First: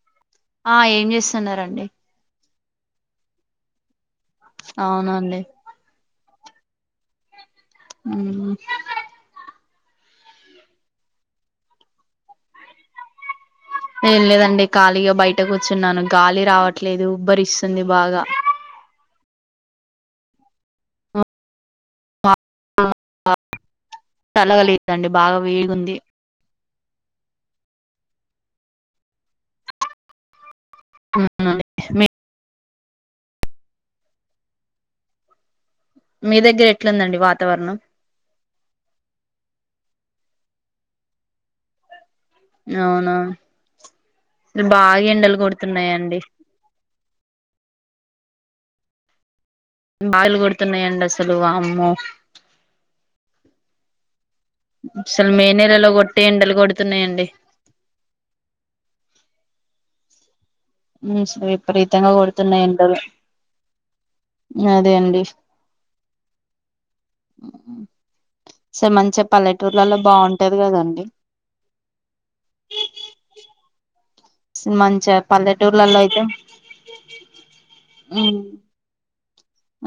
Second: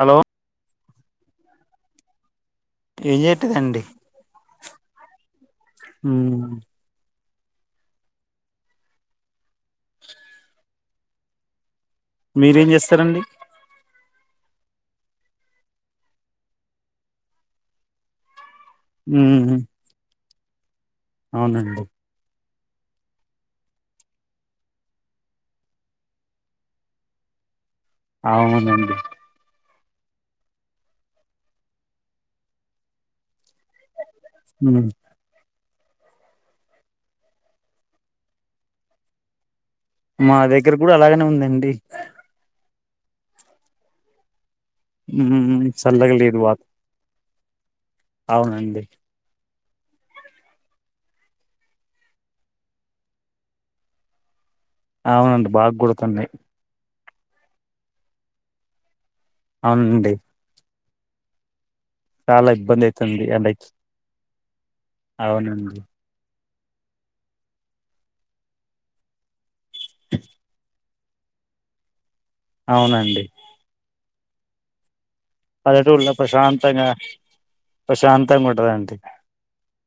Hello ఆ ఏం చేస్తున్నారండి ఏం చెయాటేదండి అవునా అండి హ్మ్ మ్మహ్ మీరేం చేస్తారండి ఏం లేదండి ఖాళీగా బయటకు కుచ్చున్నాను గాలి రావట్లేదు ఉబ్బరిస్తుంది బాగా హ్మ్ అవునండి చలగలేదండి బాగా వేడిగుంది అవునండి [unintelligible] హ మీ దగ్గర ఎట్లుందండి వాతావరణం మా దగ్గర కూడా అలాగనే ఉందండి అవునా బాగా ఎండలు మ్మ్ చల్లగా కొడుతున్నాయండి లేదు వాత అవునండి బాగులు కొడుతున్నాయండి అసలు వామ్మో అసలు మే అవునండి బాగా నెలలో కొట్టి కొడుతుంది ఎండలు కొడుతున్నాయండి ది అవునండి మీ సైడ్ విపరితంగా చాలా కొడుతున్నాయి ఇబ్బంది ఏండలు అయితుంది ఎండకి అదే అండి అవునండి స మంచెప్పాలెట్ వుర్లలో బాగుంటాది కద అవునండి సిమాంచప్ పల్లెటూరుంటే ప్రశాంతంగా ప్రశాంతంగ వుంటదంటి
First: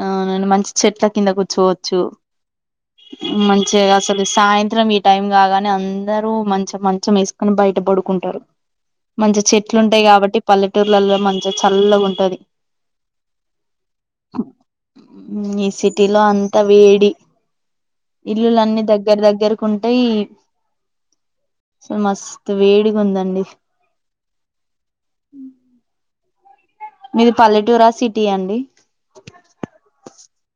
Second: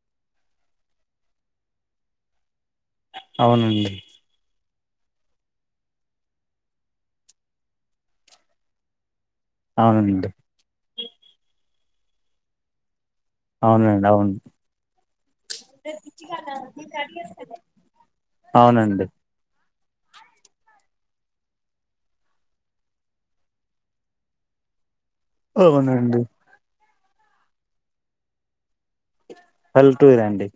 అవునండి మంచి చెట్ల కింద కూర్చోవచ్చు మంచి అవునండి అసలు సాయంత రం ఈ టైం కాగానే అందరూ మంచం మంచం వేసుకొని బయట పడుకుంటారు మంచి చెట్లు ఉంటాయి అవునండి కాబట్టి పల్లెటూరు పల్లెల్లో మంచిగా చల్లగా ఉంటది అవునండి అవును ఈ సిటీ లో అంతా వేడి ఇల్లులన్నీ అవునండి దగ్గర దగ్గర కుంటాయి అసలు మస్తు వేడిగా ఉందండి అవునండి మీది పల్లెటూరా సిటీ అ అండి పల్లెటూరురాండి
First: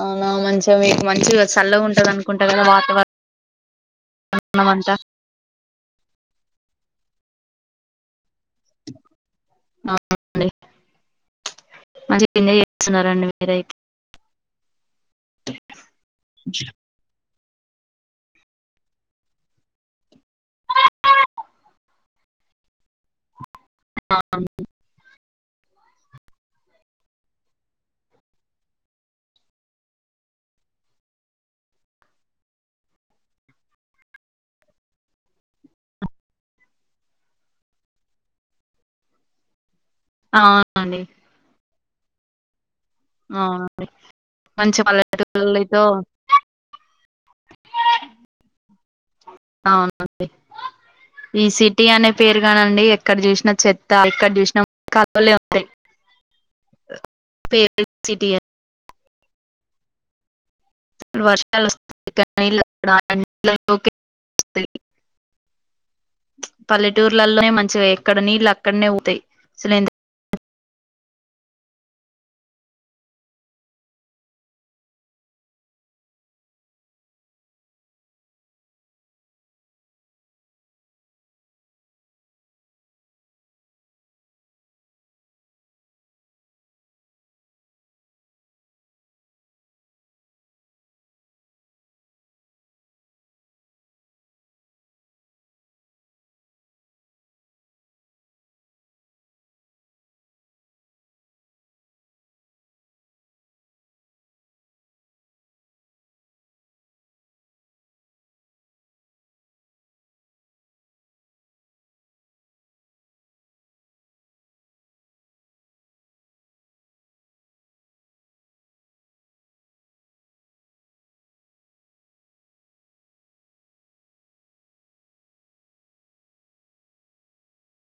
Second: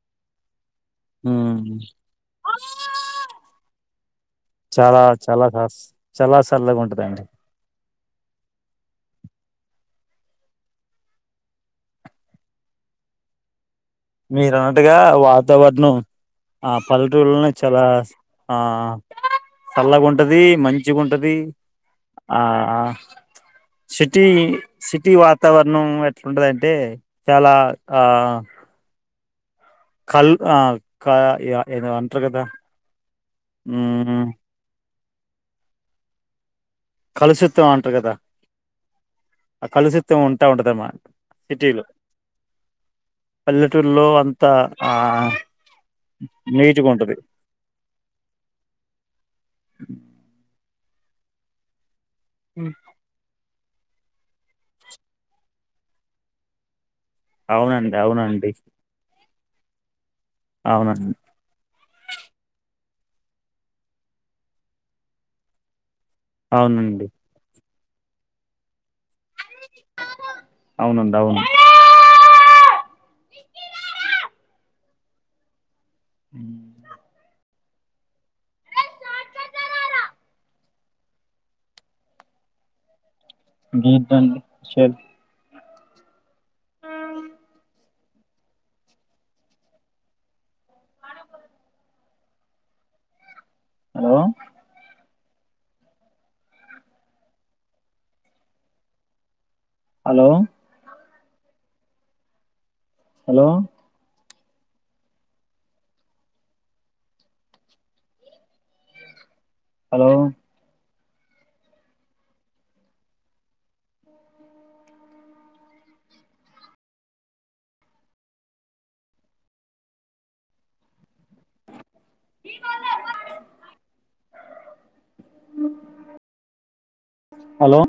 అవునా మంచి సో మీకు మంచిగా మ్మ్ చల్ల ఉంటంది అనుకుంటా కదా వాతావరణం అంతా చాలా చాలా కాస్ చాలా చల్లగా ఉంటదండి అ మంచిగెంజాయ్ చేస్తున్నారండి మీరైతే మీరు అన్నట్టుగా వాతావరణం ఆ పల్లెటూని చాలా ఆ చల్లగా ఉంటది మంచిగా ఉంటది ఆ సిటీ సిటీ వాచ్ వాతావరణం ఎట్లాంటదంటే చాలా ఆ కల్ ఆ ఏ ఏదో అంటారు కదా కలుసిత్ అంటారు కదా కలుషిత్వం ఉంటా ఉంటదమ్మా అవునండి సిటీలో అవును. పల్లెటూరులో అంతా మంచి ఆ పల్లెటూరితో నీటుగా ఉంటది అవునండి ఈ సిటీ అనే పేరుగానండి ఎక్కడ చూసిన చెర్ క్క [unintelligible] అవునండి అవునండి అవునండి వర్షలు ఇగా [inaudible] అవునండి పల్లెటూర్లలోనే మంచిగా అక్కడ నీళ్ళు అక్కడనే అవుతాయి అ అవునండి అవును హ మీ hello hello hello. Hello. Hello.